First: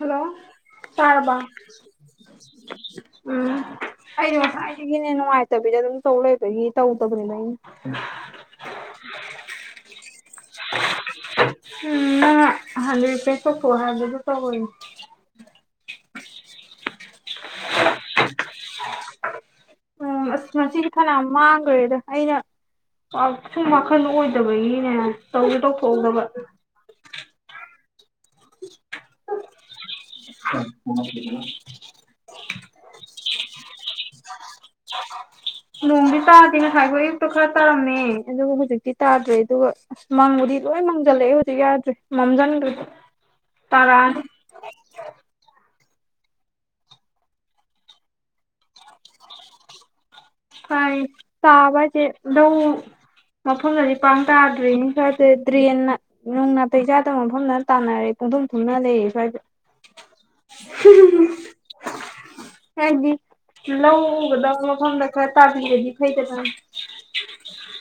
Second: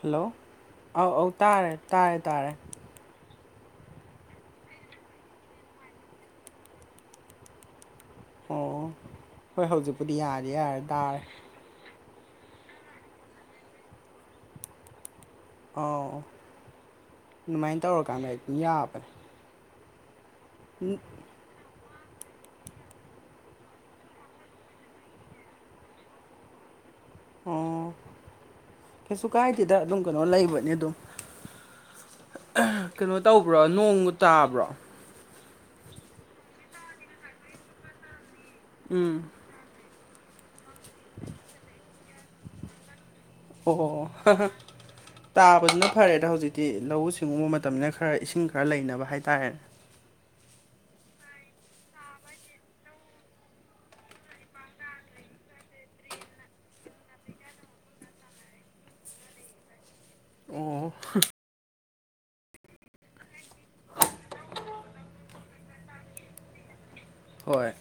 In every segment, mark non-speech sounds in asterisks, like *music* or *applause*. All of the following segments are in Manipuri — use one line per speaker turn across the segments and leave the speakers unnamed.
ꯍꯜꯂꯣ ꯑꯧ ꯑꯧ
ꯇꯥꯔꯕ
ꯇꯥꯔꯦ ꯇꯥꯔꯦ ꯇꯥꯔꯦ
ꯎꯝ ꯑꯩꯗꯤ ꯉꯁꯥꯏꯗꯒꯤꯅꯦ ꯅꯨꯡꯉꯥꯏꯇꯕꯤꯗ ꯑꯗꯨꯝ ꯇꯧ ꯂꯩꯕꯒꯤ ꯇꯧꯗꯕꯅꯤꯅ ꯑꯩꯅ
ꯑꯣ ꯍꯣꯏ ꯍꯧꯖꯤꯛꯄꯨꯗꯤ ꯌꯥꯔꯦ ꯌꯥꯔ ꯇꯔ
ꯎꯝ ꯍꯥꯏꯗꯤꯄ ꯄꯀꯣ ꯍꯥꯏꯗꯄꯧꯕ
ꯑꯥꯎ ꯑꯗꯨꯃꯥꯏꯅ ꯇꯧꯔꯀꯥꯟꯗ ꯑꯩ ꯌꯥꯕꯅꯦ
ꯎ ꯑꯁ ꯃꯁꯤꯗꯤ
ꯎꯝ
ꯐꯅꯥ ꯃꯥꯡꯈ꯭ꯔꯦꯗ ꯑꯩꯅ ꯄ ꯁꯨꯝ ꯋꯥꯈꯜ ꯑꯣꯏꯗꯕꯒꯤꯅꯦ ꯇꯧ ꯇꯧꯊꯣꯛꯎꯗꯕ
ꯑꯣ ꯀꯩꯁꯨ ꯀꯥꯏꯗꯗ ꯑꯗꯨꯝ ꯀꯩꯅꯣ
ꯍ
ꯂꯩꯕꯅꯦ ꯑꯗꯨꯝ ꯀꯩꯅꯣ ꯇꯧꯕ꯭ꯔꯣ ꯅꯣꯡꯕꯨ ꯇꯥꯕ꯭ꯔꯣ
ꯅꯣꯡꯗꯤ ꯇꯥꯗꯦꯅꯦ ꯍꯥꯏꯕꯣ ꯑꯌꯨꯛꯇꯣ ꯈꯔ ꯇꯥꯔꯝꯃꯦ ꯑꯗꯨꯕꯨ ꯍꯧꯖꯤꯛꯇꯤ
ꯎꯝ
ꯇꯥꯗ꯭ꯔꯦ ꯑꯗꯨꯒ ꯑꯁ ꯃꯪꯕꯨꯗꯤ ꯂꯣꯏ ꯃꯥꯡꯖꯜꯂꯛꯑꯦ ꯍꯧꯖꯤꯛ ꯌꯥꯗ꯭꯭ꯔꯦ ꯃꯝꯖꯟꯗ꯭ꯔꯗꯤ
ꯑꯣ
*unintelligible*
ꯇꯥꯕꯗꯨꯅ ꯐꯔꯦ ꯑꯗ ꯍꯧꯖꯤꯛꯇꯤ ꯂꯧꯎ ꯁꯤꯡꯎꯕ ꯃꯇꯝꯅꯤꯅ ꯈꯔ ꯏꯁꯤꯡ ꯈꯔ ꯂꯩꯅꯕ ꯍꯥꯏꯇꯥꯔꯦ
ꯍꯥꯏ ꯇꯥꯕꯖꯦ ꯅꯧ ꯃꯐꯝꯗꯗꯤ ꯄꯥꯡ ꯇꯥꯗ꯭ꯔꯤꯅꯤ ꯈꯗ ꯗ꯭ꯔꯦꯟꯅ ꯅꯅꯨꯡ ꯅꯥꯇꯩ ꯆꯥꯗꯕ ꯃꯐꯝꯗ ꯇꯥꯟꯅꯔꯦ ꯄꯨꯡꯊꯨꯝ ꯊꯨꯝꯅ ꯂꯩꯔ ꯁ꯭ꯋꯥꯏꯗ
ꯑꯣ
ꯍꯥꯏꯗꯤ ꯂꯧꯒꯗꯕ ꯃꯐꯝꯗ ꯈꯔ ꯇꯥꯕꯤꯔꯗꯤ ꯐꯩꯗ ꯆꯪ
ꯍꯣꯏ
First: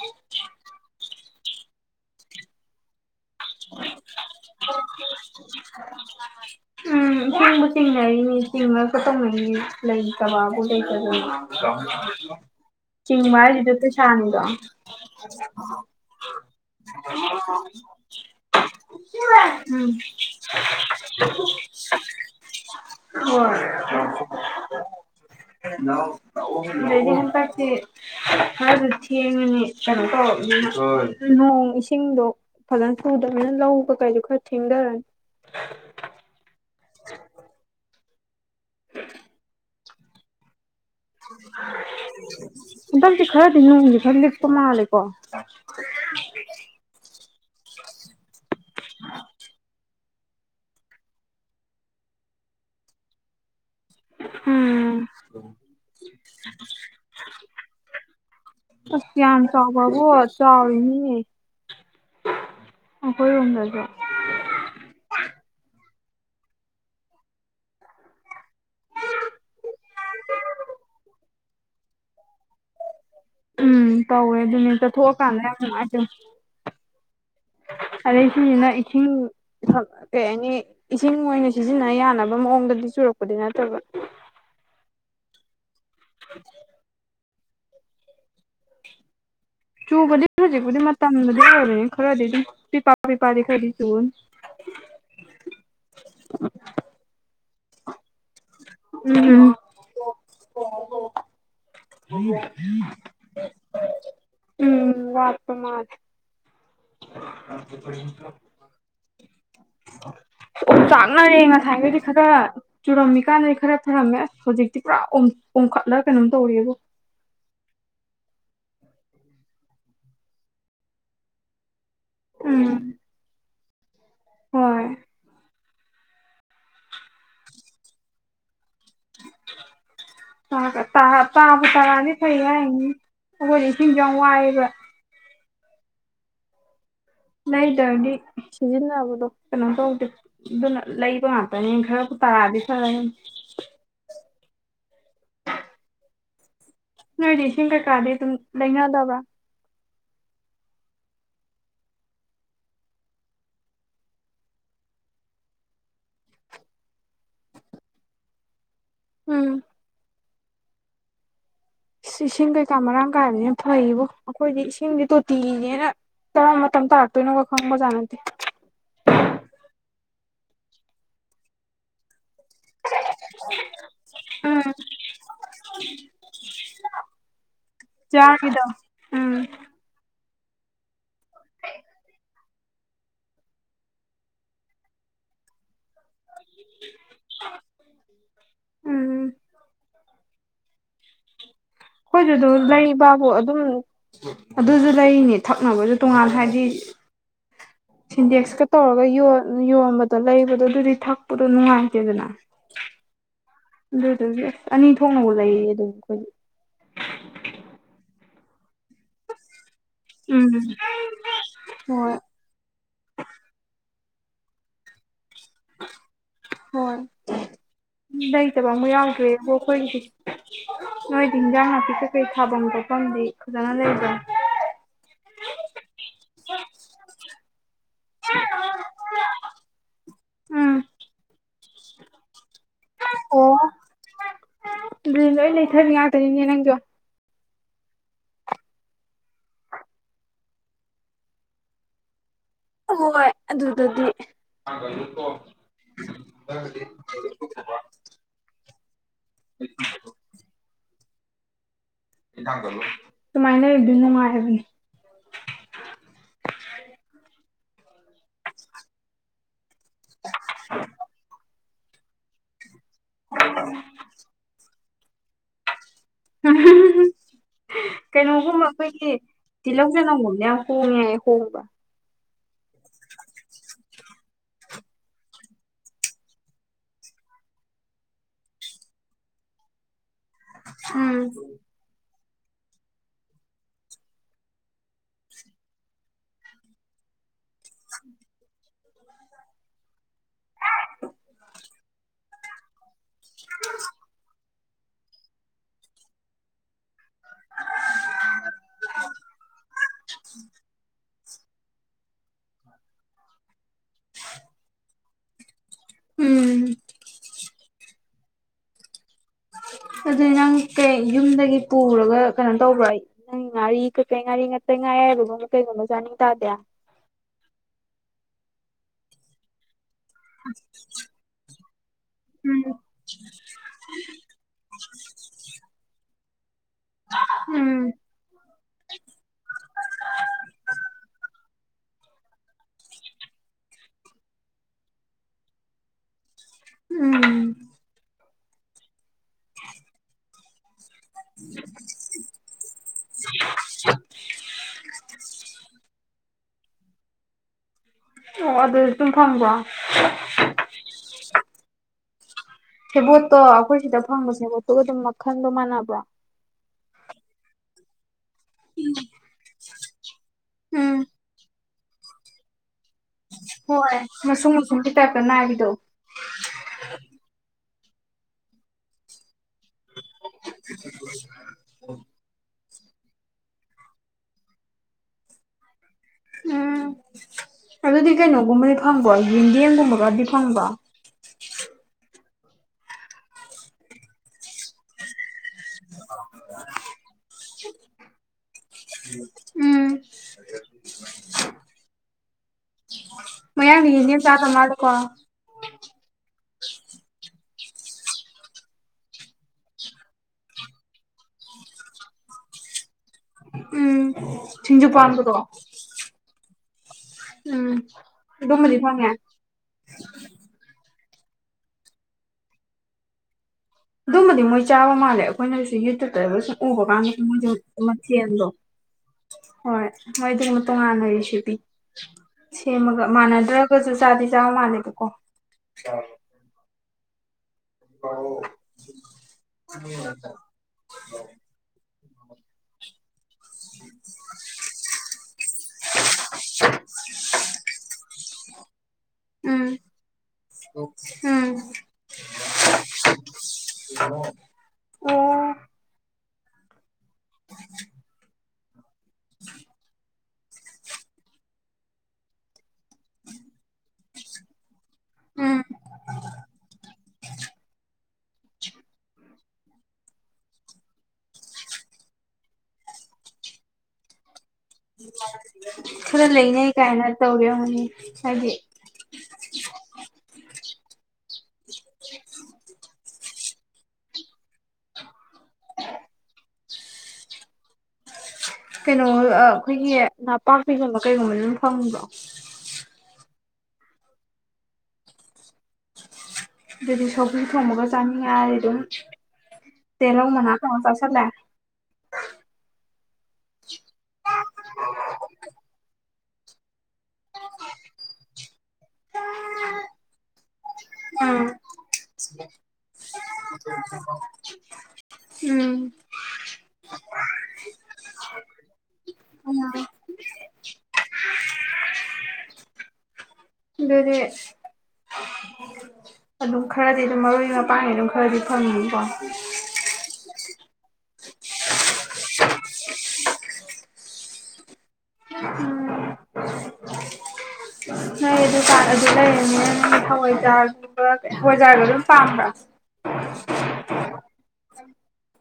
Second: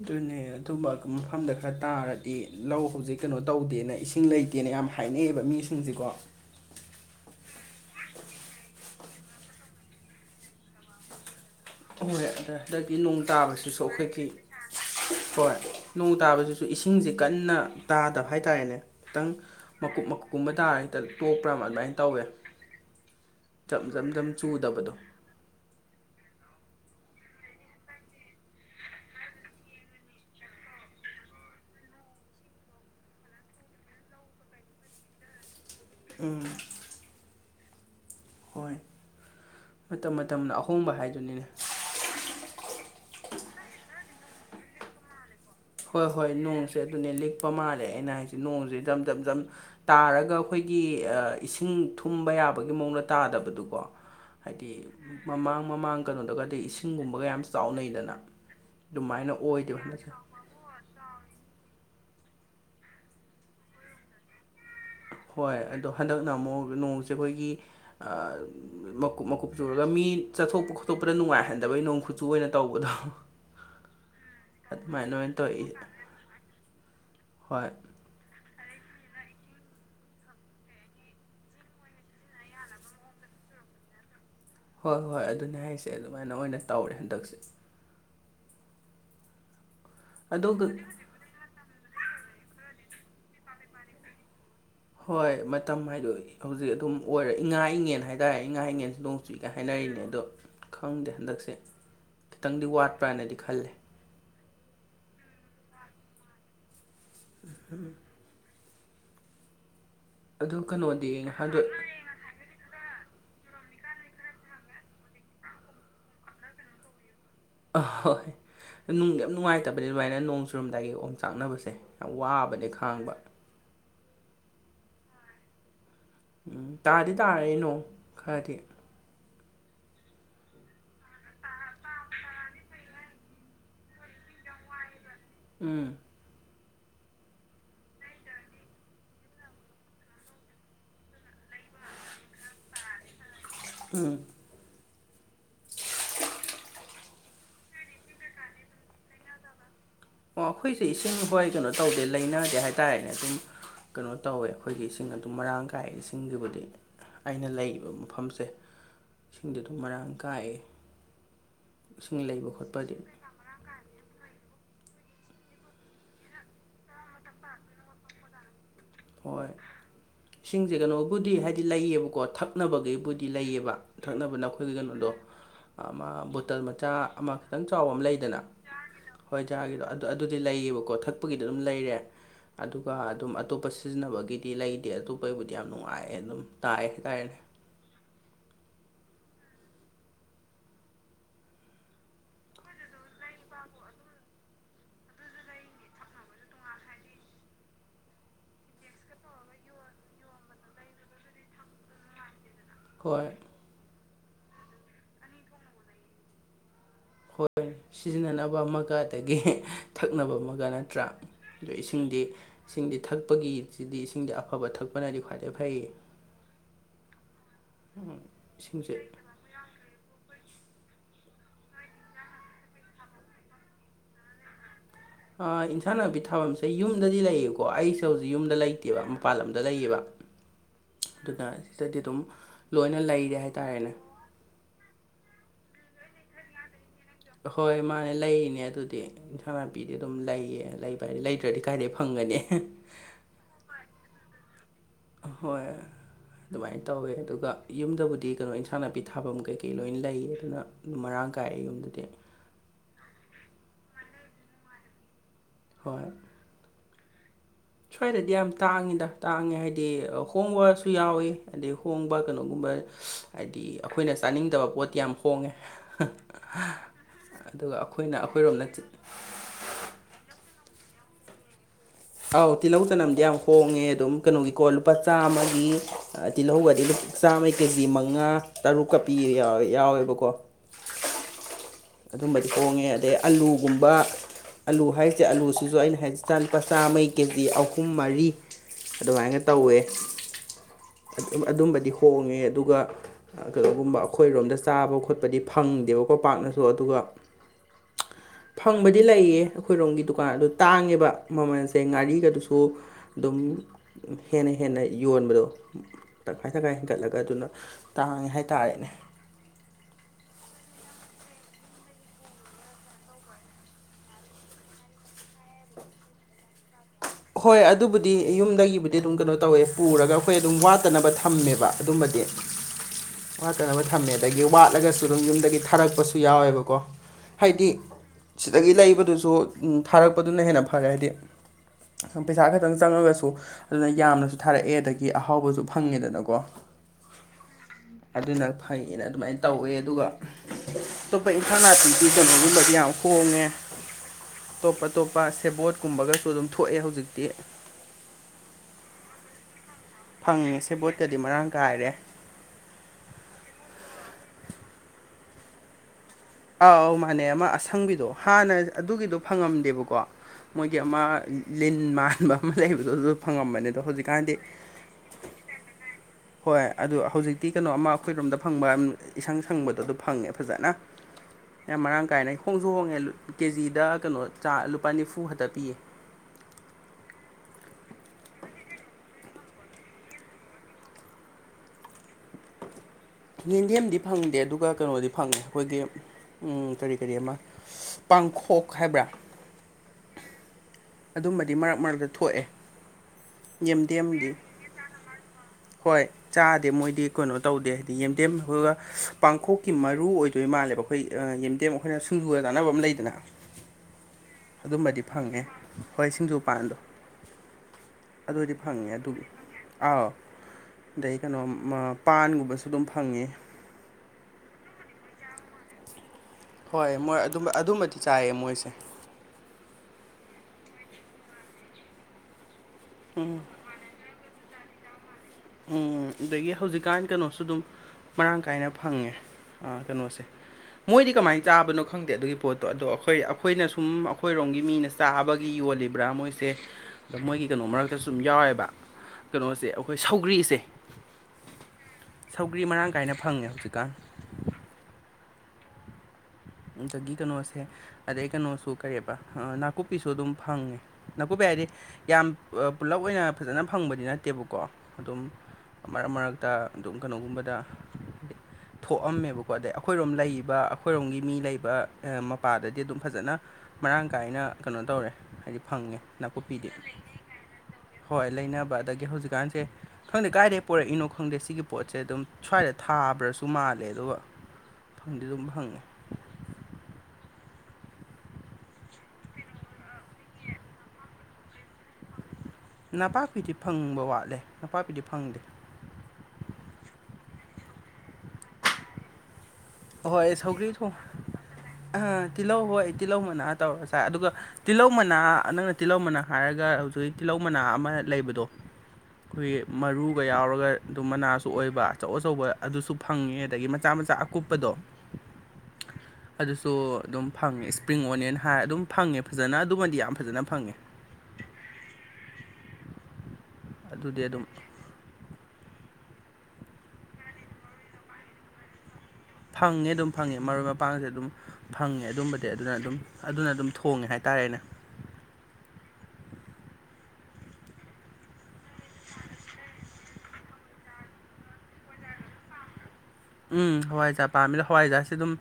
ꯑꯗꯨꯅꯦ ꯑꯗꯨꯝꯕ ꯃꯐꯝꯗ ꯈꯔ ꯇꯥꯔꯗꯤ ꯂꯧ ꯍꯧꯖꯤꯛ ꯀꯩꯅꯣ ꯇꯧꯗꯦꯅ ꯏꯁꯤꯡ ꯂꯩꯇꯦꯅ ꯌꯥꯝ ꯍꯥꯏꯅꯩꯌꯦꯕ ꯃꯤꯁꯤꯡꯁꯤꯀꯣ
ꯎꯝ ꯏꯁꯤꯡꯕꯨ ꯆꯤꯡꯅꯔꯤꯅꯤ ꯆꯤꯡꯉ ꯈꯗꯧꯅꯒꯤ ꯂꯩꯇꯕꯕꯨ ꯂꯩꯇꯗꯅꯤ
ꯍꯣꯏ ꯑꯗ ꯍꯟꯗꯛꯇꯤ ꯅꯣꯡ
ꯆꯕꯥ ꯍꯏꯁꯤꯁꯨ
ꯇꯥꯕꯁꯤꯁꯨ ꯑꯩꯈꯣꯏꯒꯤ
ꯄꯩꯁꯥꯅꯤꯗꯣ
ꯍꯣꯏ ꯅꯣꯡ ꯇꯥꯕꯁꯤꯁꯨ ꯏꯁꯤꯡꯁꯦ ꯀꯟꯅ ꯇꯥꯗꯕ ꯍꯥꯏꯇꯥꯔꯦꯅꯦ ꯈꯤꯇꯪ
ꯎꯝ
ꯃꯀꯨꯞ ꯃꯀꯨꯞꯀꯨꯝꯕ ꯇꯥꯔ ꯍꯦ ꯇꯣꯛꯄ꯭ꯔ ꯑꯃ ꯑꯗꯨꯃꯥꯏꯅ ꯇꯧꯋꯦ ꯖꯝ ꯖꯝ ꯖꯝ ꯆꯨꯗꯕꯗꯣ
*unintelligible* ꯃꯗꯤ ꯍ ꯄꯁꯤ ꯃꯥꯁꯨ ꯊꯦꯡꯉꯅꯤ ꯀꯩꯅꯣ ꯇꯧꯔꯕꯅꯤꯅ ꯅꯣꯡ ꯏꯁꯤꯡꯗꯣ ꯐꯖꯅ ꯁꯨꯗꯃꯅ ꯂꯧꯕ ꯀꯩꯁꯨ ꯈꯔ ꯊꯦꯡꯊꯔꯅꯤ
ꯎꯝ
*unintelligible*
ꯍꯣꯏ ꯃꯇꯝ ꯃꯇꯝꯅ ꯑꯍꯣꯡꯕ ꯍꯥꯏ
ꯃꯇꯝꯇꯪꯗꯤ ꯈꯔꯗꯤ ꯅꯣꯡꯁꯦ ꯈꯔ ꯂꯤꯛꯄ ꯃꯥꯜꯂꯦꯀꯣ
ꯍꯣꯏ ꯍꯣꯏ ꯅꯣꯡꯁꯦ ꯑꯗꯨꯅꯦ ꯂꯤꯛꯄ ꯃꯥꯜꯂꯦ ꯑꯩꯅ ꯍꯥꯏꯁꯦ ꯅꯣꯡꯁꯦ ꯗꯖꯝ ꯇꯝ ꯝ ꯇꯥꯔꯒ ꯑꯩꯈꯣꯏꯒꯤ ꯏꯁꯤꯡ ꯊꯨꯝꯕ ꯌꯥꯕꯒꯤ ꯃꯑꯣꯡꯗ ꯇꯥꯗꯕꯗꯨꯀꯣ ꯍꯥꯏꯗꯤ ꯃꯃꯥꯡ ꯃꯃꯥꯡ ꯀꯩꯅꯣꯗꯒꯗꯤ ꯏꯁꯤꯡꯒꯨꯝꯕꯒ ꯌꯥꯝ ꯆꯥꯎꯅꯩꯗꯅ ꯑꯗꯨꯃꯥꯏꯅ
ꯁꯌꯥꯟ
ꯑꯣꯏꯗꯦꯕ
ꯆꯕꯕꯨ
ꯍꯟꯗꯛꯁꯦ
ꯆꯥꯎꯔꯤꯅꯤꯅꯦ ꯑꯩꯈꯣꯏꯔꯣꯝꯗꯁꯨ
ꯍꯣꯏ ꯑꯗꯣ ꯍꯟꯗꯛꯅ ꯑꯃꯨꯛ ꯅꯣꯡꯁꯦ ꯑꯩꯈꯣꯏꯒꯤ ꯃꯀꯨꯞ ꯃꯀꯨꯞ ꯆꯨꯔꯒ ꯃꯤ ꯆꯠꯊꯣꯛꯄ ꯈꯣꯠꯇꯣꯛꯄꯗ ꯅꯨꯡꯉꯥꯏꯍꯟꯗꯕꯩ ꯅꯣꯡ ꯈꯨꯠꯆꯨ ꯑꯣꯏꯅ ꯇꯧꯕꯗꯣ
ꯎꯝ ꯇꯧꯋꯦ ꯑꯗꯨꯅꯦ
ꯑꯗꯨꯃꯥꯏꯅ ꯑꯣꯏꯅ
ꯆꯠꯊꯣꯛꯑꯀꯥꯟꯗ ꯌꯥꯝ
ꯇꯧꯔꯛꯏꯁꯦ
ꯅꯨꯡꯉꯥꯏꯖꯦ
ꯍꯣꯏ
ꯑꯗꯩ ꯏꯁꯤꯡꯁꯤꯅ ꯏꯁꯤꯡ ꯀꯩ ꯍꯥꯏꯅꯤ ꯏꯁꯤꯡ ꯑꯣꯏꯅ ꯁꯤꯖꯤꯟꯅ ꯌꯥꯅꯕ ꯃꯑꯣꯡꯗꯗꯤ ꯆꯨꯔꯛꯄꯗꯤ ꯅꯠꯇꯕ
ꯍꯣꯏ ꯍꯣꯏ ꯑꯗꯨꯅꯦ ꯍꯥꯏꯁꯦ ꯑꯗꯨꯃꯥꯏꯅ ꯑꯣꯏꯅ ꯇꯧꯔꯦ ꯍꯟꯗꯛꯁꯦ
ꯆꯨꯕꯗꯤ
ꯑꯗꯨꯒ
ꯍꯧꯖꯤꯛꯄꯨꯗꯤ ꯃꯇꯝꯗꯗꯤ ꯑꯣꯏꯔꯅꯤ ꯈꯔꯗꯤ ꯑꯗꯨꯝ ꯄꯤꯄꯥ ꯄꯤꯄꯥꯗꯤ ꯈꯔꯗꯤ ꯆꯨꯒꯅꯤ
ꯍꯣꯏ ꯃꯇꯝ ꯍꯥꯏꯗꯣ ꯍꯧꯖꯤꯛ ꯑꯗꯨꯝ ꯑꯣꯏꯔꯣ ꯏꯉꯥ ꯏꯉꯦꯟ ꯍꯥꯏꯇꯥꯔꯦ ꯏ ꯉꯥ ꯏꯉꯦꯟꯁꯨ ꯅꯣꯡ ꯆꯨꯏꯒ
ꯎꯝ
ꯍꯥꯏꯅꯔꯤꯅꯦ ꯑꯗꯣ ꯈꯪꯗꯦ ꯍꯟꯗꯛꯁꯦ ꯈꯤꯇꯪꯗꯤ ꯋꯥꯠꯄ꯭ꯔꯅꯗꯤ ꯈꯜꯂꯦ
ꯎꯝ ꯋꯥꯄ ꯃꯥ *unintelligible* *unintelligible*
ꯑꯗꯨ ꯀꯩꯅꯣꯗꯤ
ꯑꯣꯝꯆꯥꯛꯅꯔꯦ
ꯍꯗꯣꯛ
ꯉꯁꯥꯏꯒꯗꯤ ꯈꯔ ꯆꯨꯔꯝꯃꯤꯀꯥꯟꯗꯗꯤ ꯈꯔ ꯊꯔꯝꯃꯦ ꯍꯧꯖꯤꯛꯇꯤ ꯄꯨꯔꯥ ꯑꯣꯡꯈꯠꯂ ꯀꯩꯅꯣꯝ ꯇꯧꯔꯦꯕꯣ
ꯑꯍꯣꯏ ꯍꯣꯏ ꯅꯨꯡꯗ ꯌꯥꯝ ꯅꯨꯡꯉꯥꯏꯇꯕꯅꯤ ꯑꯗꯨꯃꯥꯏꯅ ꯅꯣꯡ ꯆꯨꯔꯝꯗꯥꯏꯒꯤ ꯑꯣꯝ ꯆꯥꯛꯅꯕꯁꯦ ꯌꯥꯝ
ꯎꯝ
ꯋꯥꯕꯅꯦ ꯈꯥꯡꯕ
ꯍꯣꯏ
ꯎꯝ ꯇꯥꯗꯤ ꯇꯥꯔꯅꯣ ꯈꯔꯗꯤ
ꯇꯥꯕ ꯇꯥꯔꯥꯅꯤ ꯐꯩ ꯍꯥꯏꯅꯤ ꯑꯩꯈꯣꯏꯅ ꯏꯁꯤꯡꯁꯨ ꯌꯥꯝ ꯋꯥꯏꯑꯦꯕ
ꯎꯝ
ꯂꯩꯗ꯭ꯔꯅꯤ ꯁꯤꯖꯤꯟꯅꯕꯗꯣ ꯀꯩꯅꯣ ꯇꯧꯗꯦ ꯑꯗꯨꯅ ꯂꯩꯕ ꯉꯥꯛꯇꯅꯦ ꯈꯔꯕꯨ ꯇꯥꯔꯗꯤ ꯐꯔꯦ
ꯎꯝ
ꯅꯣꯏꯗꯤ ꯏꯁꯤꯡ ꯀꯩꯀꯥꯗꯤ ꯑꯗꯨꯝ ꯂꯩꯅꯗꯕ
ꯑꯣ ꯑꯩꯈꯣꯏꯁꯦ ꯏꯁꯤꯡ ꯍꯣꯏ ꯀꯩꯅꯣ ꯇꯧꯗꯦ ꯂꯩꯅꯗꯦ ꯍꯥꯏꯇꯥꯥꯔꯦꯅꯦ ꯑꯗꯨꯝ ꯀꯩꯅꯣ ꯇꯧꯋꯦ ꯑꯩꯈꯣꯏꯒꯤ ꯏꯁꯤꯡ ꯑꯗꯨ ꯃꯔꯥꯡ ꯀꯥꯏ ꯏꯁꯤꯡꯒꯤꯗꯨꯕꯨꯗꯤ ꯑꯩꯅ ꯂꯩꯕ ꯃꯐꯝꯁꯦ
ꯎꯝ
ꯁꯤꯡꯗ ꯑꯗꯨꯝ ꯃꯔꯥꯡ ꯀꯥꯏꯑ
ꯁꯤꯁꯤꯡ ꯀꯩ ꯀꯃꯔꯥꯡ ꯀꯥꯏꯔꯔꯤ ꯐꯩꯔꯤꯕꯣ ꯑꯩꯈꯣꯏꯗꯤ ꯏꯁꯤꯡꯗꯤ ꯇꯣꯇꯤꯅꯦꯦꯅ ꯇꯔꯥ ꯃꯇꯝ ꯇꯥꯔꯛꯇꯣꯏꯅꯣꯒ ꯈꯪꯕꯖꯥꯠꯅꯠꯇꯦ
ꯍꯣꯏ ꯏꯁꯤꯡꯁꯦ ꯀꯩꯅꯣꯕꯨꯗꯤ ꯍꯥꯏꯗꯤ ꯂꯩꯌꯦꯕꯀꯣ ꯊꯛ ꯊꯛꯅꯕꯒꯤꯕꯨꯗꯤ ꯂꯩꯌꯦꯕ ꯊꯛꯅꯕ ꯅ
ꯎꯝ
ꯑꯩꯈꯣꯏꯒꯤ ꯀꯩꯅꯣꯗꯣ ꯑꯃ ꯕꯨꯇꯜ ꯃꯆꯥ ꯑꯃ ꯈꯤꯇꯪ ꯆꯥꯎꯕ ꯑꯃ ꯂꯩꯗꯅ
ꯖꯥꯔꯒꯤꯗꯣ
ꯍꯣꯏ
ꯎꯝ
ꯖꯥꯒꯤꯗꯣ ꯑꯗꯨ ꯑꯗꯨꯗꯤ ꯂꯩꯌꯦꯕꯀꯣ ꯊꯛꯄꯒꯤꯗꯤ ꯑꯗꯨꯝ ꯂꯩꯔꯦ ꯑꯗꯨꯒ ꯑꯗꯨꯝ ꯑꯇꯣꯞꯄ ꯁꯤꯖꯤꯟꯅꯕꯒꯤꯗꯤ ꯂꯩꯇꯦ ꯑꯇꯣꯞꯄꯩꯕꯨꯗꯤ ꯌꯥꯝ ꯅꯨꯡꯉꯥꯏ ꯑꯗꯨꯝ ꯇꯥꯏ ꯍꯥꯏꯇꯥꯔꯦꯅꯦ
ꯎꯝ ꯑꯩꯈꯣꯏꯗꯨꯗ ꯂꯩꯕꯕꯨ ꯑꯗꯨꯝ ꯑꯗꯨꯁꯨ ꯂꯩꯅꯦ ꯊꯛꯅꯕꯁꯨ ꯇꯣꯉꯥꯟꯅ ꯍꯥꯏꯗꯤ ꯁꯤꯟꯗꯦꯛꯁꯀ ꯇꯧꯔꯒ ꯌꯣꯟꯕꯗꯣ ꯂꯩꯕꯗꯣ ꯑꯗꯨꯗꯤ ꯊꯛꯄꯗꯣ ꯅꯨꯡꯉꯥꯏꯇꯦꯗꯅ
ꯍꯣꯏ
ꯑꯗꯨꯗꯨꯗꯤ ꯑꯁ ꯑꯅꯤ ꯊꯣꯛꯅꯕꯨ ꯂꯩꯌꯦ ꯑꯗꯨꯝ ꯑꯩꯈꯣꯏ
ꯍꯣꯏ ꯁꯤꯖꯤꯟꯅꯅꯕ ꯑꯃꯒꯗꯒꯤ ꯊꯛꯅꯕ
ꯎꯝ
ꯑꯃꯒ ꯅꯠꯇ꯭ꯔꯥ ꯑꯗꯣ
ꯍꯣꯏ
ꯏꯁꯤꯡꯗꯤ ꯏꯁꯤꯡꯗꯤ ꯊꯛꯄꯒꯤꯁꯤꯗꯤ ꯏꯁꯤꯡꯗꯤ ꯑꯐꯕ ꯊꯛꯄꯅꯗꯤ ꯈ꯭ꯋꯥꯏꯗꯩ ꯐꯩꯌꯦ
ꯍꯣꯏ ꯂꯩꯇꯕ ꯑꯃ
ꯏꯁꯤꯡꯁꯦ
ꯌꯥꯎꯗ꯭ꯔꯦ ꯑꯩꯈꯣꯏꯒꯤꯁꯤ ꯅꯣꯏꯗꯤ ꯏꯟꯖꯥꯡ ꯅꯥꯄꯤ ꯀꯀꯩ ꯊꯥꯐꯝ ꯆꯣꯠꯐꯝꯗꯤ ꯐꯖꯅ ꯂꯩꯕ꯭ꯔꯦ
ꯏꯟꯁꯥꯡ ꯅꯥꯄꯤ ꯊꯥꯐꯝꯁꯦ ꯌꯨꯝꯗꯗꯤ ꯂꯩꯌꯦꯀꯣ ꯑꯩꯁꯦ ꯍꯧꯖꯤꯛ ꯌꯨꯝꯗ ꯂꯩꯇꯦꯕ ꯃꯄꯥꯟ ꯂꯝꯗ ꯂꯩꯌꯦꯕ
ꯎꯝ
ꯑꯗꯨꯅ ꯁꯤꯗꯗꯤ ꯑꯗꯨꯝ ꯂꯣꯏꯅ ꯂꯩꯔꯦ ꯍꯥꯏꯇꯥꯔꯦꯅꯦ
ꯑꯗꯨ ꯂꯣꯏ ꯂꯩꯊꯕꯤ ꯉꯥꯛꯇꯅꯤꯅꯦ ꯅꯪꯁꯨꯣ
ꯍꯣꯏ ꯃꯥꯅꯦ ꯂꯩꯔꯤꯅꯦ ꯑꯗꯨꯗꯤ ꯏꯟꯊꯥꯡ ꯅꯥꯄꯤꯗꯤ ꯑꯗꯨꯝ ꯂꯩꯌꯦ ꯂꯩꯕ ꯍꯥꯏꯗꯤ ꯂꯩꯇ꯭ꯔꯗꯤ ꯀꯥꯏꯗꯩ ꯐꯪꯒꯅꯤ
ꯍꯣꯏ ꯑꯗꯨꯗꯗꯤ
ꯑꯍꯣꯏ ꯑꯗꯨꯃꯥꯏꯅ ꯇꯧꯋꯦ ꯑꯗꯨꯒ ꯌꯨꯝꯗꯕꯨꯗꯤ ꯀꯩꯅꯣ ꯑꯣꯏꯅ ꯊ ꯁꯥꯡ ꯅꯥꯄꯤ ꯊꯥꯐꯝ ꯀꯩꯀꯩ ꯂꯣꯏꯅ ꯂꯩ ꯑꯗꯨꯅ ꯃꯔꯥꯡ ꯀꯥꯏ ꯑꯩ ꯌꯨꯝꯗꯗꯤ
ꯑꯗꯨꯃꯥꯏꯅ ꯂꯩꯕꯗꯨ ꯅꯨꯡꯉꯥꯏ ꯍꯥꯏꯕꯅꯤ
ꯍꯣꯏ ꯁ꯭ꯋꯥꯏꯗꯗꯤ ꯌꯥꯝ ꯇꯥꯡꯉꯤꯗ ꯇꯥꯡꯉꯦ ꯍꯥꯏꯗꯤ ꯍꯣꯡꯕꯁꯨ ꯌꯥꯎꯋꯤ ꯑꯗꯩ ꯍꯣꯡꯕ ꯀꯩꯅꯣꯒꯨꯝꯕ ꯍꯥꯏꯗꯤ ꯑꯩꯈꯣꯏꯅ ꯆꯥꯅꯤꯡꯗꯕ ꯄꯣꯠꯇꯤ ꯌꯥꯝ ꯍꯣꯡꯉꯦ ꯑꯗꯨꯒ ꯑꯩꯈꯣꯏꯅ ꯑꯩꯈꯣꯏꯔꯣꯝꯅ
ꯇꯤꯂꯁꯅꯥ ꯃꯦ ꯍꯣꯡꯉ ꯌꯥꯏ ꯍꯣꯡꯣꯡꯕ
ꯑꯥꯎ ꯇꯤꯜꯍꯧ ꯆꯅꯝꯗꯤ ꯌꯥꯝ ꯍꯣꯡꯉꯦ ꯑꯗꯨꯝ ꯀꯩꯅꯣꯒꯤꯀꯣ ꯂꯨꯄꯥ ꯆꯥꯝꯃꯒꯤ ꯇꯤꯜꯍꯧꯒꯗꯤ ꯆꯥꯝꯃꯩ ꯀꯦꯖꯤ ꯃꯉꯥ ꯇꯔꯨꯛꯀ ꯄꯤ ꯌꯥꯎꯋꯦꯕꯀꯣ
ꯎꯝ
ꯑꯗꯨꯝꯕꯗꯤ ꯊꯣꯡꯉꯦ ꯑꯗꯩ ꯑꯂꯨꯒꯨꯝꯕ ꯑꯥꯂꯨ ꯍꯥꯏꯔꯤꯁꯦ ꯑꯥꯂꯨꯁꯤꯁꯨ ꯑꯩꯅ ꯍꯥꯏꯖꯤꯇꯥꯥꯟ ꯂꯨꯄꯥ ꯆꯥꯝꯃꯩ ꯀꯦ ꯖꯤ ꯑꯍꯨꯝ ꯃꯔꯤ ꯑꯗꯨꯃꯥꯏꯅ ꯇꯧꯋꯦ ꯑꯗꯨꯝꯕꯗꯤ ꯍꯣꯡꯉꯦ ꯑꯗꯨꯒ ꯀꯗꯣꯒꯨꯝꯕ ꯑꯩꯈꯣꯏꯔꯣꯝꯗ ꯆꯥꯕ ꯈꯣꯠꯄꯗꯤ ꯐꯪꯗꯦꯕꯀꯣ ꯄꯥꯛꯅ ꯑꯗꯣ ꯑꯗꯨꯒ ꯐꯪꯕꯗꯤ ꯂꯩꯌꯦ ꯑꯩꯈꯣꯏꯔꯣꯝꯒꯤ ꯗꯨꯀꯥꯟ ꯑꯗꯨꯗꯣ ꯇꯥꯡꯉꯦꯕ ꯃꯃꯜꯁꯦ ꯉꯥꯔꯤꯒꯗꯨꯁꯨ ꯑꯗꯨꯝ ꯍꯦꯟꯅ ꯍꯦꯟꯅ ꯌꯣꯟꯕꯗꯣ ꯇꯛꯈꯥꯏ
ꯎꯝ
ꯇꯪꯈꯥꯏ ꯍꯦꯟꯒꯠꯂꯒ ꯑꯗꯨꯅ ꯇꯥꯡꯉꯦ ꯍꯥꯏꯇꯥꯔꯦꯅꯦ
ꯑꯗꯨꯗꯤ ꯅꯪ ꯀꯩ ꯌꯨꯝꯗꯒꯤ ꯄꯨꯔꯒ ꯀꯩꯅꯣ ꯇꯧꯕ꯭ꯔꯥ ꯅꯪ ꯉꯥꯔꯤ ꯀꯩꯀꯩ ꯉꯥꯔꯤ ꯉꯇꯩ ꯉꯥ ꯑꯌꯥꯏꯕꯒꯨꯝꯕ ꯀꯩꯒꯨꯝꯕ ꯆꯥꯅꯤꯡ ꯇꯥꯗꯦ
ꯍꯣꯏ ꯑꯗꯨꯕꯨꯗꯤ ꯌꯨꯝꯗꯒꯤꯕꯨꯗꯤ ꯑꯗꯨꯝ ꯀꯩꯅꯣ ꯇꯧꯋꯦ ꯄꯨꯔꯒ ꯑꯩꯈꯣꯏ ꯑꯗꯨꯝ ꯋꯥꯠꯇꯅꯕ ꯊꯝꯃꯦꯕ ꯑꯗꯨꯝꯕꯗꯤ
ꯎꯝ
ꯋꯥꯠꯇꯅꯕ ꯊꯝꯃꯦ ꯑꯗꯒꯤ ꯋꯥꯠꯂꯒꯁꯨ ꯑꯗꯨꯝ ꯌꯨꯝꯗꯒꯤ ꯊꯥꯔꯛꯄꯁꯨ ꯌꯥꯎꯋꯦꯕꯀꯣ ꯍꯥꯏꯗꯤ
ꯎꯝ
ꯁꯤꯗꯒꯤ ꯂꯩꯕꯗꯨꯁꯨ ꯊꯥꯔꯛꯄꯗꯨꯅ ꯍꯦꯟꯅ ꯐꯔꯦ ꯍꯥꯏꯗꯤ ꯨꯝ ꯄꯩꯁꯥ ꯈꯛꯇꯪ ꯆꯪꯉꯒꯁꯨ ꯑꯗꯨꯅ ꯌꯥꯝꯅꯁꯨ ꯊꯥꯔꯛꯑꯦ ꯑꯗꯒꯤ ꯑꯍꯥꯎꯕꯁꯨ ꯐꯪꯉꯦꯗꯅꯀꯣ
ꯎꯝ
ꯑꯗꯨꯅ ꯐꯩꯉꯦꯅ ꯑꯗꯨꯃꯥꯏꯅ ꯇꯧꯋꯦ ꯑꯗꯨꯒ ꯑꯇꯣꯞꯄ ꯏꯟꯐꯥꯡꯜ ꯅꯥꯄꯤꯒꯤ ꯀꯩꯅꯣꯒꯨꯝꯕꯗꯤ ꯌꯥꯝ ꯍꯣꯡꯉꯦ ꯑꯇꯣꯞ ꯑꯇꯣꯞꯄ ꯁꯦꯕꯣꯠꯀꯨꯝꯕꯒꯁꯨ ꯑꯗꯨꯝ ꯊꯣꯛꯑꯦ ꯍꯧꯖꯤꯛꯇꯤ
ꯑꯣ ꯑꯗꯨ ꯑꯗꯨꯝ ꯐꯪꯕ꯭ꯔꯣ
ꯐꯪꯉꯦ ꯁꯦ ꯕꯣꯠꯇꯗꯤ ꯃꯔꯥꯡ ꯀꯥꯏꯔꯦ
ꯁꯦꯕꯣꯠꯇꯣ ꯑꯩꯈꯣꯏ ꯁꯤꯗ ꯐꯪꯕ ꯁꯦꯕꯣꯠꯇꯨꯒ ꯑꯗꯨꯝ ꯃꯈꯟꯒꯣ ꯃꯥꯟꯅꯕ꯭ꯔꯣ
ꯑ ꯑꯧ ꯃꯥꯅꯦ ꯑꯃ ꯑꯁꯪꯕꯤꯗꯣ ꯍꯥꯟꯅ ꯑꯗꯨꯒꯤꯗꯣ ꯐꯪꯉꯝꯗꯦꯕꯀꯣ ꯃꯣꯏꯒꯤ
ꯎꯝ
ꯑꯃ ꯂꯤꯟ ꯃꯥꯟꯕ ꯑꯃ ꯂꯩꯕꯗꯨꯁꯨ ꯐꯪꯉꯝꯕꯅꯤ ꯑꯗꯣ
ꯍꯣꯏ
ꯍꯧꯖꯤꯛꯀꯥꯟꯗꯤ
ꯃꯁꯨꯡ ꯃꯁꯨꯡꯒꯤ ꯇꯥꯏꯞꯇ ꯅꯥꯏꯕꯤꯗꯣ
ꯍꯣꯏ ꯑꯗꯨ ꯍꯧꯖꯤꯛꯇꯤ ꯀꯩꯅꯣꯝꯃ ꯑꯩꯈꯣꯏꯔꯣꯝꯗ ꯐꯪꯕ ꯏꯁꯪ ꯁꯪꯕꯗꯣ ꯑꯗꯨ ꯐꯪꯉꯦ ꯐꯖꯅ ꯌꯥꯝ ꯃꯔꯥꯡ ꯀꯥꯏꯅ ꯍꯣꯡꯁꯨ ꯍꯣꯡꯉꯦ ꯀꯦꯖꯤꯗ ꯀꯩꯅꯣ ꯆꯥ ꯂꯨꯄꯥ ꯅꯤꯐꯨ ꯈꯛꯇ ꯄꯤꯌꯦ
ꯎꯝ ꯑꯗꯨꯗꯤ ꯀꯩꯅꯣꯒꯨꯝꯕꯗꯤ ꯐꯪꯕ ꯌꯦꯟꯗꯦꯝꯒꯨꯝꯕ ꯈꯗꯤ ꯐꯪꯕꯣ
ꯌꯦꯟꯗꯦꯝꯗꯤ ꯐꯪꯗꯦ ꯑꯗꯨꯒ ꯀꯩꯅꯣꯗꯤ ꯐꯪꯉꯦ ꯑꯩꯈꯣꯏꯒꯤ ꯎꯝ ꯀꯔꯤ ꯀꯔꯤ ꯑꯃ ꯄꯥꯡꯈꯣꯛ ꯍꯥꯏꯕ꯭ꯔꯥ
ꯎꯝ
ꯑꯗꯨꯝꯕꯗꯤ ꯃꯔꯛ ꯃꯔꯛꯇ ꯊꯣꯛꯑꯦ
ꯃꯌꯥꯡꯗꯤ ꯌꯦꯟꯗꯦꯝ
ꯌꯦꯝꯗꯦꯝꯗꯤ
ꯆꯥꯗ ꯃꯥꯜꯂꯦꯀꯣ
ꯍꯣꯏ ꯆꯥꯗꯦ ꯃꯣꯏꯗꯤ ꯀꯩꯅꯣ ꯇꯧꯗꯦ ꯍꯥꯏꯗꯤ ꯌꯦꯦꯝꯗꯦꯝ ꯑꯩꯈꯣꯏꯒ ꯄꯥꯡꯈꯣꯛꯀꯤ ꯃꯔꯨ ꯑꯣꯏꯗꯣꯏ ꯃꯥꯜꯂꯦꯕꯣ ꯑꯩꯈꯣꯏ ꯌꯦꯦꯝꯗꯦꯝ ꯑꯩꯈꯣꯏꯅ ꯁꯤꯡꯖꯨꯒ ꯇꯥꯟꯅꯕ ꯑꯃ ꯂꯩꯗꯅ
ꯎꯝ ꯆꯤꯡꯖꯨ
ꯑꯗꯨꯝꯕꯗꯤ
ꯄꯥꯟꯕꯗꯣ
ꯐꯪꯉꯦ ꯍꯣꯏ ꯁꯤꯡꯖꯨꯄꯥꯟꯗꯣ
ꯎꯝ
ꯑꯗꯨꯗꯤ ꯐꯪꯉꯦ ꯑꯗꯨꯒꯤ ꯑꯧ ꯑꯗꯩ ꯀꯩꯅꯣ ꯄꯥꯟꯒꯨꯝꯕꯁꯨ ꯑꯗꯨꯝ ꯐꯪꯉꯤ
ꯑꯗꯨꯝꯕꯗꯤ ꯃꯣꯏ ꯆꯥꯕ ꯃꯥꯜꯂꯦ ꯑꯩꯈꯣꯏꯅꯁꯨ ꯌꯨꯠꯇꯠꯇꯒꯁꯨ ꯑꯣ
ꯍꯣꯏ
ꯀꯃꯤ
ꯃꯣꯏ ꯑꯗꯨꯝꯕ ꯑꯗꯨꯝꯕꯗꯤ ꯆꯥꯏꯌꯦ
ꯃꯊꯦꯜꯗꯣ
ꯃꯣꯏꯁꯦ
ꯍꯣꯏ ꯃꯣꯏ ꯑꯗꯨꯃꯇ ꯇꯣꯉꯥꯜ ꯂꯩꯔꯤꯁꯤꯗꯤ ꯁꯦꯝꯃꯒ
ꯎꯝ
ꯃꯥꯟꯅꯗ꯭ꯔ ꯍꯧꯖꯤꯁꯨ ꯁꯥꯗꯤ ꯆ ꯃꯥꯅꯦꯕꯀꯣ
ꯎꯝ ꯑꯗꯒꯤ ꯍꯧꯖꯤꯛꯀꯥꯟ ꯀꯩꯅꯣꯁꯨ ꯑꯗꯨꯝ ꯃꯔꯥꯡ ꯀꯥꯏꯅ ꯐꯪꯉꯦ ꯀꯩꯅꯣꯁꯦ ꯃꯣꯏꯗꯤ ꯀꯃꯥꯏꯅ ꯆꯥꯕꯅꯣ ꯈꯪꯗꯦ ꯑꯗꯨꯒꯤ ꯄꯣꯠꯇꯣ ꯑꯗꯣ ꯑꯩꯈꯣꯏ ꯑꯩꯈꯣꯏꯅ ꯁꯨꯝ ꯑꯩꯈꯣꯏꯔꯣꯝꯒꯤ ꯃꯤꯅ ꯆꯥꯕꯒꯤ ꯌꯣꯜꯂꯤꯕ꯭ꯔꯥ ꯃꯣꯏꯁꯦ ꯑ ꯃꯣꯏꯒꯤ ꯀꯩꯅꯣ ꯃꯔꯛꯇ ꯁꯨꯝ ꯌꯥꯎꯋꯦꯕ ꯀꯩꯅꯣꯁꯦ
ꯎꯝ
ꯑꯩꯈꯣꯏ ꯇꯤꯁꯦ
ꯎꯝ
ꯁꯧꯒ꯭ꯔꯤ ꯃꯔꯥꯡ ꯀꯥꯏꯅ ꯐꯪꯉꯦ ꯍꯧꯖꯤꯛꯀꯥꯟ
*unintelligible* ꯑꯣ
ꯑꯗꯒꯤ ꯀꯩꯅꯣ ꯁꯦ ꯑꯗꯩ ꯀꯩꯅꯣꯁꯨ ꯀꯔꯤꯕ ꯅꯥꯀꯨꯞꯄꯤꯁꯨ ꯑꯗꯨꯝ ꯐꯪꯉꯦ ꯅꯥꯀꯨꯞꯄꯤ ꯍꯥꯏꯗꯤ ꯌꯥꯝ ꯄꯨꯂꯞ ꯑꯣꯏꯅ ꯐꯖꯅ ꯐꯪꯕꯗꯤ ꯅꯠꯇꯦꯕꯀꯣ ꯑꯗꯨꯝ
ꯎꯝ
ꯃꯔꯛ ꯃꯔꯛꯇ ꯑꯗꯨꯝ ꯀꯩꯅꯣꯒꯨꯝꯕꯗ ꯊꯣꯛꯑꯝꯃꯦꯕꯀꯣ ꯑꯗꯩ ꯑꯩꯈꯣꯏꯔꯣꯝ ꯂꯩꯕ ꯑꯩꯈꯣꯏꯔꯣꯝꯒꯤ ꯃꯤ ꯂꯩꯕ ꯃꯄꯥꯗꯗꯤ ꯑꯗꯨꯝ ꯐꯖꯅ ꯃꯔꯥꯡ ꯀꯥꯏꯅ ꯀꯩꯅꯣ ꯇꯧꯔꯦ ꯍꯥꯏꯗꯤ ꯐꯪꯉꯦ
ꯈꯔ
ꯅꯥꯀꯨꯞꯄꯤꯗꯤ
ꯂꯩꯅꯩ ꯀꯥꯏꯅ ꯇꯧꯔꯤ ꯑꯣꯏꯔꯝꯒꯅꯤ
ꯍꯣꯏ
ꯍꯥꯏꯗꯤ
ꯂꯩꯅꯕ ꯑꯗꯒꯤ ꯍꯧꯖꯤꯛ ꯍꯧꯖꯤꯀꯥꯟꯁꯦ ꯈꯪꯗꯦ ꯀꯥꯏꯗꯦ ꯄꯣꯔꯛꯏꯅꯣ ꯈꯪꯗꯦ ꯁꯤꯒꯤ ꯄꯣꯠꯁꯦ ꯑꯗꯨꯝ ꯁ꯭ꯋꯥꯏꯗ ꯊꯥꯕ꯭ꯔꯁꯨ ꯇꯨ ꯃꯥꯜꯂꯦ ꯑꯗꯨꯒ ꯐꯪꯗꯤ ꯑꯗꯨꯝ ꯐꯪꯉꯦ
ꯀꯩꯅꯣ ꯑꯩꯈꯣꯏꯒꯤ ꯅꯄꯥꯛꯄꯤꯒꯨꯝꯕ ꯀꯩꯒꯨꯝꯕ ꯐꯪꯕ꯭ꯔꯣ
ꯅꯄꯥꯛꯄꯤꯗꯤ ꯐꯪꯕ ꯋꯥꯠꯂꯦ ꯅꯄꯥꯛꯄꯤꯗꯤ ꯐꯪꯗꯦ
ꯑꯗꯨꯗꯤ ꯁꯧꯒ꯭ꯔꯤ ꯊꯣꯡꯕꯒ ꯆꯥꯅꯤꯡꯉꯥ ꯑꯗꯨꯝ ꯗꯦꯂꯧ
ꯍꯣꯏ
ꯃꯅꯥ
ꯁꯧꯒ꯭ꯔꯤ ꯊꯣꯡ
ꯇꯧꯔꯒ ꯥꯁꯔꯂꯦ
ꯑ ꯇꯤꯜꯍꯧ ꯍꯣꯏ ꯇꯤꯜꯍꯧ ꯃꯅꯥ ꯇꯧꯔꯁꯥꯏ ꯑꯗꯨꯒ ꯇꯤꯜꯍꯧ ꯃꯅꯥ ꯅꯪꯅ ꯇꯤꯜꯍꯧ ꯃꯅꯥ ꯍꯥꯏꯔꯒ ꯍꯧꯖꯤꯛ ꯇꯤꯜꯍꯧ ꯃꯅꯥ ꯑꯃ ꯂꯩꯕꯗꯣ ꯑꯩꯈꯣꯏꯒꯤ ꯃꯔꯨꯒ ꯌꯥꯎꯔꯒ ꯑꯗꯨꯝ ꯃꯅꯥꯁꯨ ꯑꯣꯏꯕ ꯑꯆꯧ ꯑꯆꯧꯕ ꯑꯗꯨꯁꯨ ꯐꯪꯉꯦ ꯑꯗꯒꯤ ꯃꯆꯥ ꯃꯆꯥ ꯑꯀꯨꯞꯄꯗꯣ
ꯎꯝ
ꯑꯗꯨꯁꯨ ꯑꯗꯨꯝ ꯐꯪꯉꯦ ꯏꯁꯄ꯭ꯔꯤꯡ ꯑꯣꯅꯤꯌꯟ ꯍꯥꯏꯔ ꯑꯗꯨꯝ ꯐꯪꯉꯦ ꯐꯖꯅ ꯑꯗꯨꯒꯃꯗꯤ ꯌꯥꯝ ꯐꯖꯅ ꯐꯪꯉꯦ ꯑꯗꯨꯗꯤ ꯑꯗꯨꯝ
ꯑꯗꯨꯝ ꯈꯔꯗꯤ ꯑꯗꯨꯝ ꯃꯔꯣꯏ ꯃꯄꯥꯡꯒꯤ ꯑꯗꯨꯝ ꯈꯔꯗꯤ ꯐꯪꯉꯅꯤꯀꯣ
ꯐꯪꯉꯦ ꯑꯗꯨꯝ ꯐꯪꯉꯦ ꯃꯔꯣꯏ ꯃꯄꯥꯡꯁꯦ ꯑꯗꯨꯝ ꯐꯪꯉꯦ ꯑꯗꯨꯝꯕꯗꯤ ꯑꯗꯨꯅ ꯑꯗꯨꯝ ꯑꯗꯨꯅ ꯑꯗꯨꯝ ꯊꯣꯡꯉꯦ ꯍꯥꯏꯇꯥꯔꯦꯅꯦ
ꯎꯝ ꯗꯨꯀꯥꯟ ꯑꯗꯨ ꯂꯩꯔꯦꯅꯦ ꯍꯋꯥꯏꯖꯥꯔꯒꯨꯝꯕ ꯍꯋꯥꯏꯖꯥꯔꯒ ꯑꯗꯨꯝ ꯄꯥꯝꯕ꯭ꯔꯥ
ꯎꯝ ꯍꯋꯥꯏꯖꯥ ꯄꯥꯝꯃꯤꯗ ꯍꯋꯥꯏꯖꯥꯥꯁꯦ ꯑꯗꯨꯝ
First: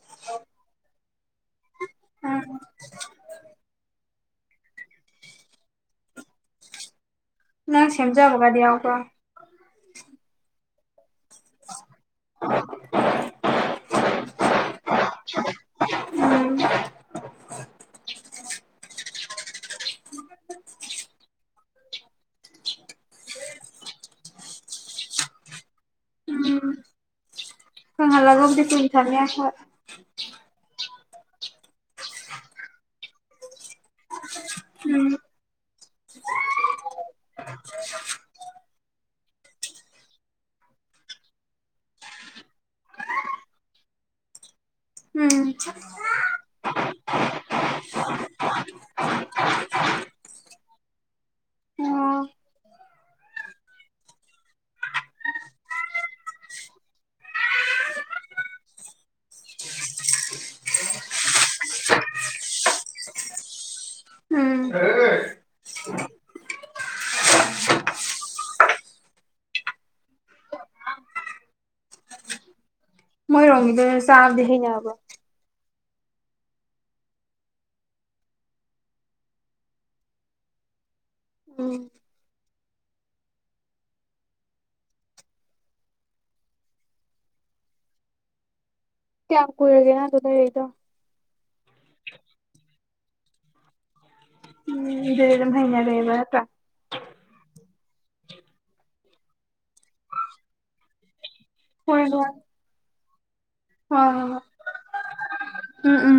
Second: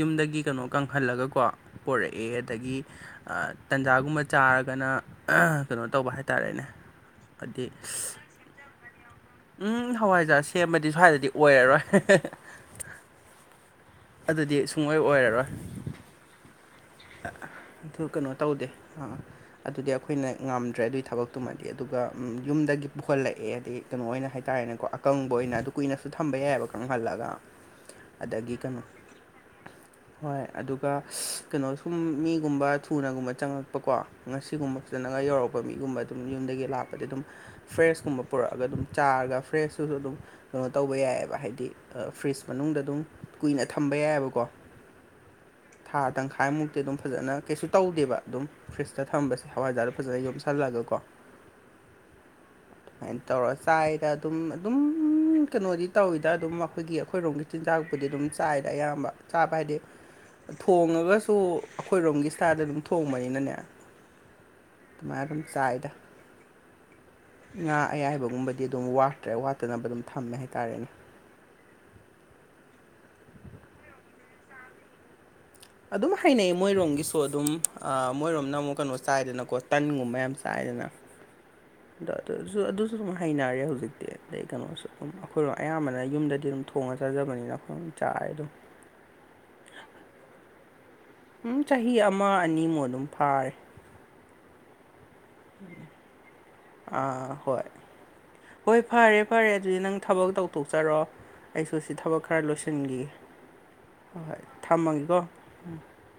ꯌꯨꯝꯗꯒꯤ ꯀꯩꯅꯣ ꯀꯪꯍꯜꯂꯒꯀꯣ ꯄꯣꯔꯛꯑꯦ ꯑꯗꯒꯤ ꯇꯟꯖꯥꯒꯨꯝꯕ ꯆꯥꯔꯒꯅ ꯀꯩꯅꯣ ꯇꯧꯕ ꯍꯥꯏꯇꯥꯔꯦꯅꯦ ꯍꯥꯏꯗꯤ
ꯅꯪ ꯁꯦꯝꯖꯕꯒꯗꯤ ꯌꯥꯎꯕ꯭ꯔꯣ
ꯎꯝ ꯍꯋꯥꯏꯖꯥꯔ ꯁꯦꯝꯕꯗꯤ ꯁ꯭ꯋꯥꯏꯗꯗꯤ ꯑꯣꯏꯔꯔꯣꯏ ꯑꯗꯨꯗꯤ ꯁꯨꯡꯑꯣꯣꯏ ꯑꯣꯏꯔꯔꯣꯏ
ꯎꯝ
ꯑꯗꯨ ꯀꯩꯅꯣ ꯇꯧꯗꯦ ꯑꯥ ꯑꯗꯨꯗꯤ ꯑꯩꯈꯣꯏꯅ ꯉꯝꯗ꯭ꯔꯦ ꯑꯗꯨꯒꯤ ꯊꯕꯛꯇꯨꯃꯗꯤ ꯑꯗꯨꯒ ꯌꯨꯝꯗꯒꯤ ꯄꯨꯍꯜꯂꯛꯑꯦ ꯍꯥꯏꯗꯤ ꯀꯩꯅꯣ ꯑꯣꯏꯅ ꯍꯥꯏꯇꯥꯔꯦꯅꯦꯀꯣ ꯑꯀꯪꯕ ꯑꯣꯏꯅ ꯑꯗꯨ ꯀꯨꯏꯅꯁꯨ ꯊꯝꯕ ꯌꯥꯏꯑꯕ ꯀꯪꯍꯜꯂꯒ ꯑꯗꯒꯤ
ꯀꯉꯂꯒꯣꯕꯨꯗꯤ ꯀ
ꯀꯩꯅꯣ
ꯆꯅꯤ ꯑꯁ
ꯀꯥ ꯏꯁ ꯀꯩꯅꯣ ꯁꯨꯝ ꯃꯤꯒꯨꯝꯕ ꯊꯨꯅꯒꯨꯝꯕ ꯆꯪꯉꯛꯄꯀꯣ ꯉꯁꯤꯒꯨꯝꯕ
ꯎꯝ
ꯐꯖꯅꯒ ꯌꯧꯔꯛꯄ ꯃꯤꯒꯨꯝꯕ ꯑꯗꯨꯝ ꯌꯨꯝꯗꯒꯤ ꯂꯥꯛꯄ ꯗꯤ ꯑꯗꯨꯝ ꯐ꯭ꯔꯦꯁꯀꯨꯝꯕ ꯄꯨꯔꯛꯑꯒ ꯑꯗꯨꯝ ꯆꯥꯔꯒ ꯐ꯭ꯔꯦꯁꯇꯨꯁꯨ ꯑꯗꯨꯝ ꯀꯩꯅꯣ ꯇꯧꯕ ꯌꯥꯏꯑꯕ ꯍꯥꯏꯗꯤ ꯐ꯭ꯔꯤꯖ ꯃꯅꯨꯡꯗ ꯑꯗꯨꯝ ꯀꯨꯏꯅ ꯊꯝꯕ ꯌꯥꯏꯑꯕꯀꯣ
ꯎꯝ
ꯊꯥ ꯇꯪꯈꯥꯏꯃꯨꯛꯇꯤ ꯑꯗꯨꯝ ꯐꯖꯅ ꯀꯩꯁꯨ ꯇꯧꯗꯦꯕ ꯑꯗꯨꯝ ꯐ꯭ꯔꯤꯖꯇ ꯊꯝꯕꯁꯦ ꯍꯋꯥꯏꯖꯥꯗ ꯐꯖꯅ ꯌꯣꯝꯁꯜꯂꯒ ꯀꯣ
ꯑꯣ
ꯑꯗꯨꯃꯥꯏꯅ ꯇꯧꯔꯒ ꯆꯥꯏꯗ ꯑꯗꯨꯝ ꯑꯗꯨꯝ ꯀꯩꯅꯣꯗꯤ ꯇꯧꯋꯤꯗ ꯑꯗꯨꯝ ꯑꯩꯈꯣꯏꯒꯤ ꯑꯩꯈꯣꯏꯔꯣꯝꯒꯤ ꯆꯤꯟꯖꯥꯛꯄꯨꯗꯤ ꯑꯗꯨꯝ ꯆꯥꯏꯗ ꯑꯌꯥꯝꯕ ꯆꯥꯕ ꯍꯥꯏꯗꯤ ꯊꯣꯡꯉꯒꯁꯨ ꯑꯩꯈꯣꯏꯔꯣꯝꯒꯤ ꯏꯁꯇꯥꯥꯗ ꯑꯗꯨꯝ ꯊꯣꯡꯕꯅꯤꯅꯅꯦ
ꯎꯝ
ꯑꯗꯨꯃꯥꯏ ꯑꯗꯨꯝ ꯆꯥꯏꯗ ꯉꯥ ꯑꯌꯥꯏꯕꯒꯨꯝꯕꯗꯤ ꯑꯗꯨꯝ ꯋꯥꯠꯇ꯭ꯔꯦ ꯋꯥꯠꯇꯅꯕ ꯑꯗꯨꯝ ꯊꯝꯃꯦ ꯍꯥꯏꯇꯥꯔꯦꯅꯦ
ꯃꯣꯏꯔꯣꯝꯒꯤꯗ ꯆꯥꯕꯗꯤ ꯍꯩꯅꯑꯕ
ꯑꯗꯨꯝ ꯍꯩꯅꯩ ꯃꯣꯏꯔꯣꯝꯒꯤꯁꯨ ꯑꯗꯨꯝ ꯃꯣꯏꯔꯣꯝꯅ ꯑꯃꯨꯛ ꯀꯩꯅꯣ ꯆꯥꯏꯗꯅꯀꯣ ꯇꯟꯒꯨꯝꯕ ꯌꯥꯝ ꯆꯥꯏꯗꯅ
ꯎꯝ
ꯑꯗꯣ ꯑꯗꯨꯁꯨ ꯑꯗꯨꯁꯨ ꯑꯗꯨꯝ ꯍꯩꯅꯔꯦ ꯍꯧꯖꯤꯛꯇꯤ ꯑꯗꯩ ꯀꯩꯅꯣꯁꯨ ꯑꯗꯨꯝ ꯑꯩꯈꯣꯏꯔꯣꯝ ꯑꯌꯥꯝꯕꯅ ꯌꯨꯝꯗꯗꯤ ꯑꯗꯨꯝ ꯊꯣꯡꯉꯒ ꯆꯥꯖꯕꯅꯤꯅ ꯑꯩꯈꯣꯏ ꯆꯥꯏꯗꯣ
ꯀꯌꯥꯝ ꯀꯨꯏꯔꯒꯦꯅ ꯑꯗꯨ ꯂꯩꯔꯗꯣ
ꯎꯝ ꯆꯍꯤ ꯑꯃ ꯑꯅꯤꯃꯨꯛ ꯑꯗꯨꯝ ꯐꯥꯔꯦ
ꯗꯦ ꯃꯩꯅꯌꯥ ꯂꯩꯕꯠꯇ
ꯑꯥ ꯍꯣꯏ ꯍꯣꯏ ꯐꯔꯦ ꯐꯔꯦ ꯑꯗꯨꯗꯤ ꯅꯪ ꯊꯕꯛ ꯇꯧꯊꯣꯛꯆꯔꯣ ꯑꯩꯁꯨ ꯁꯤ
ꯍꯣꯏ
ꯊꯕꯛ
ꯍꯣꯏ
ꯈꯔ ꯂꯣꯏꯁꯤꯟꯈꯤꯒꯦ ꯍꯣꯏ ꯍꯣꯏ ꯊꯝꯃꯒꯦꯀꯣ
ꯎꯝ ꯎꯝ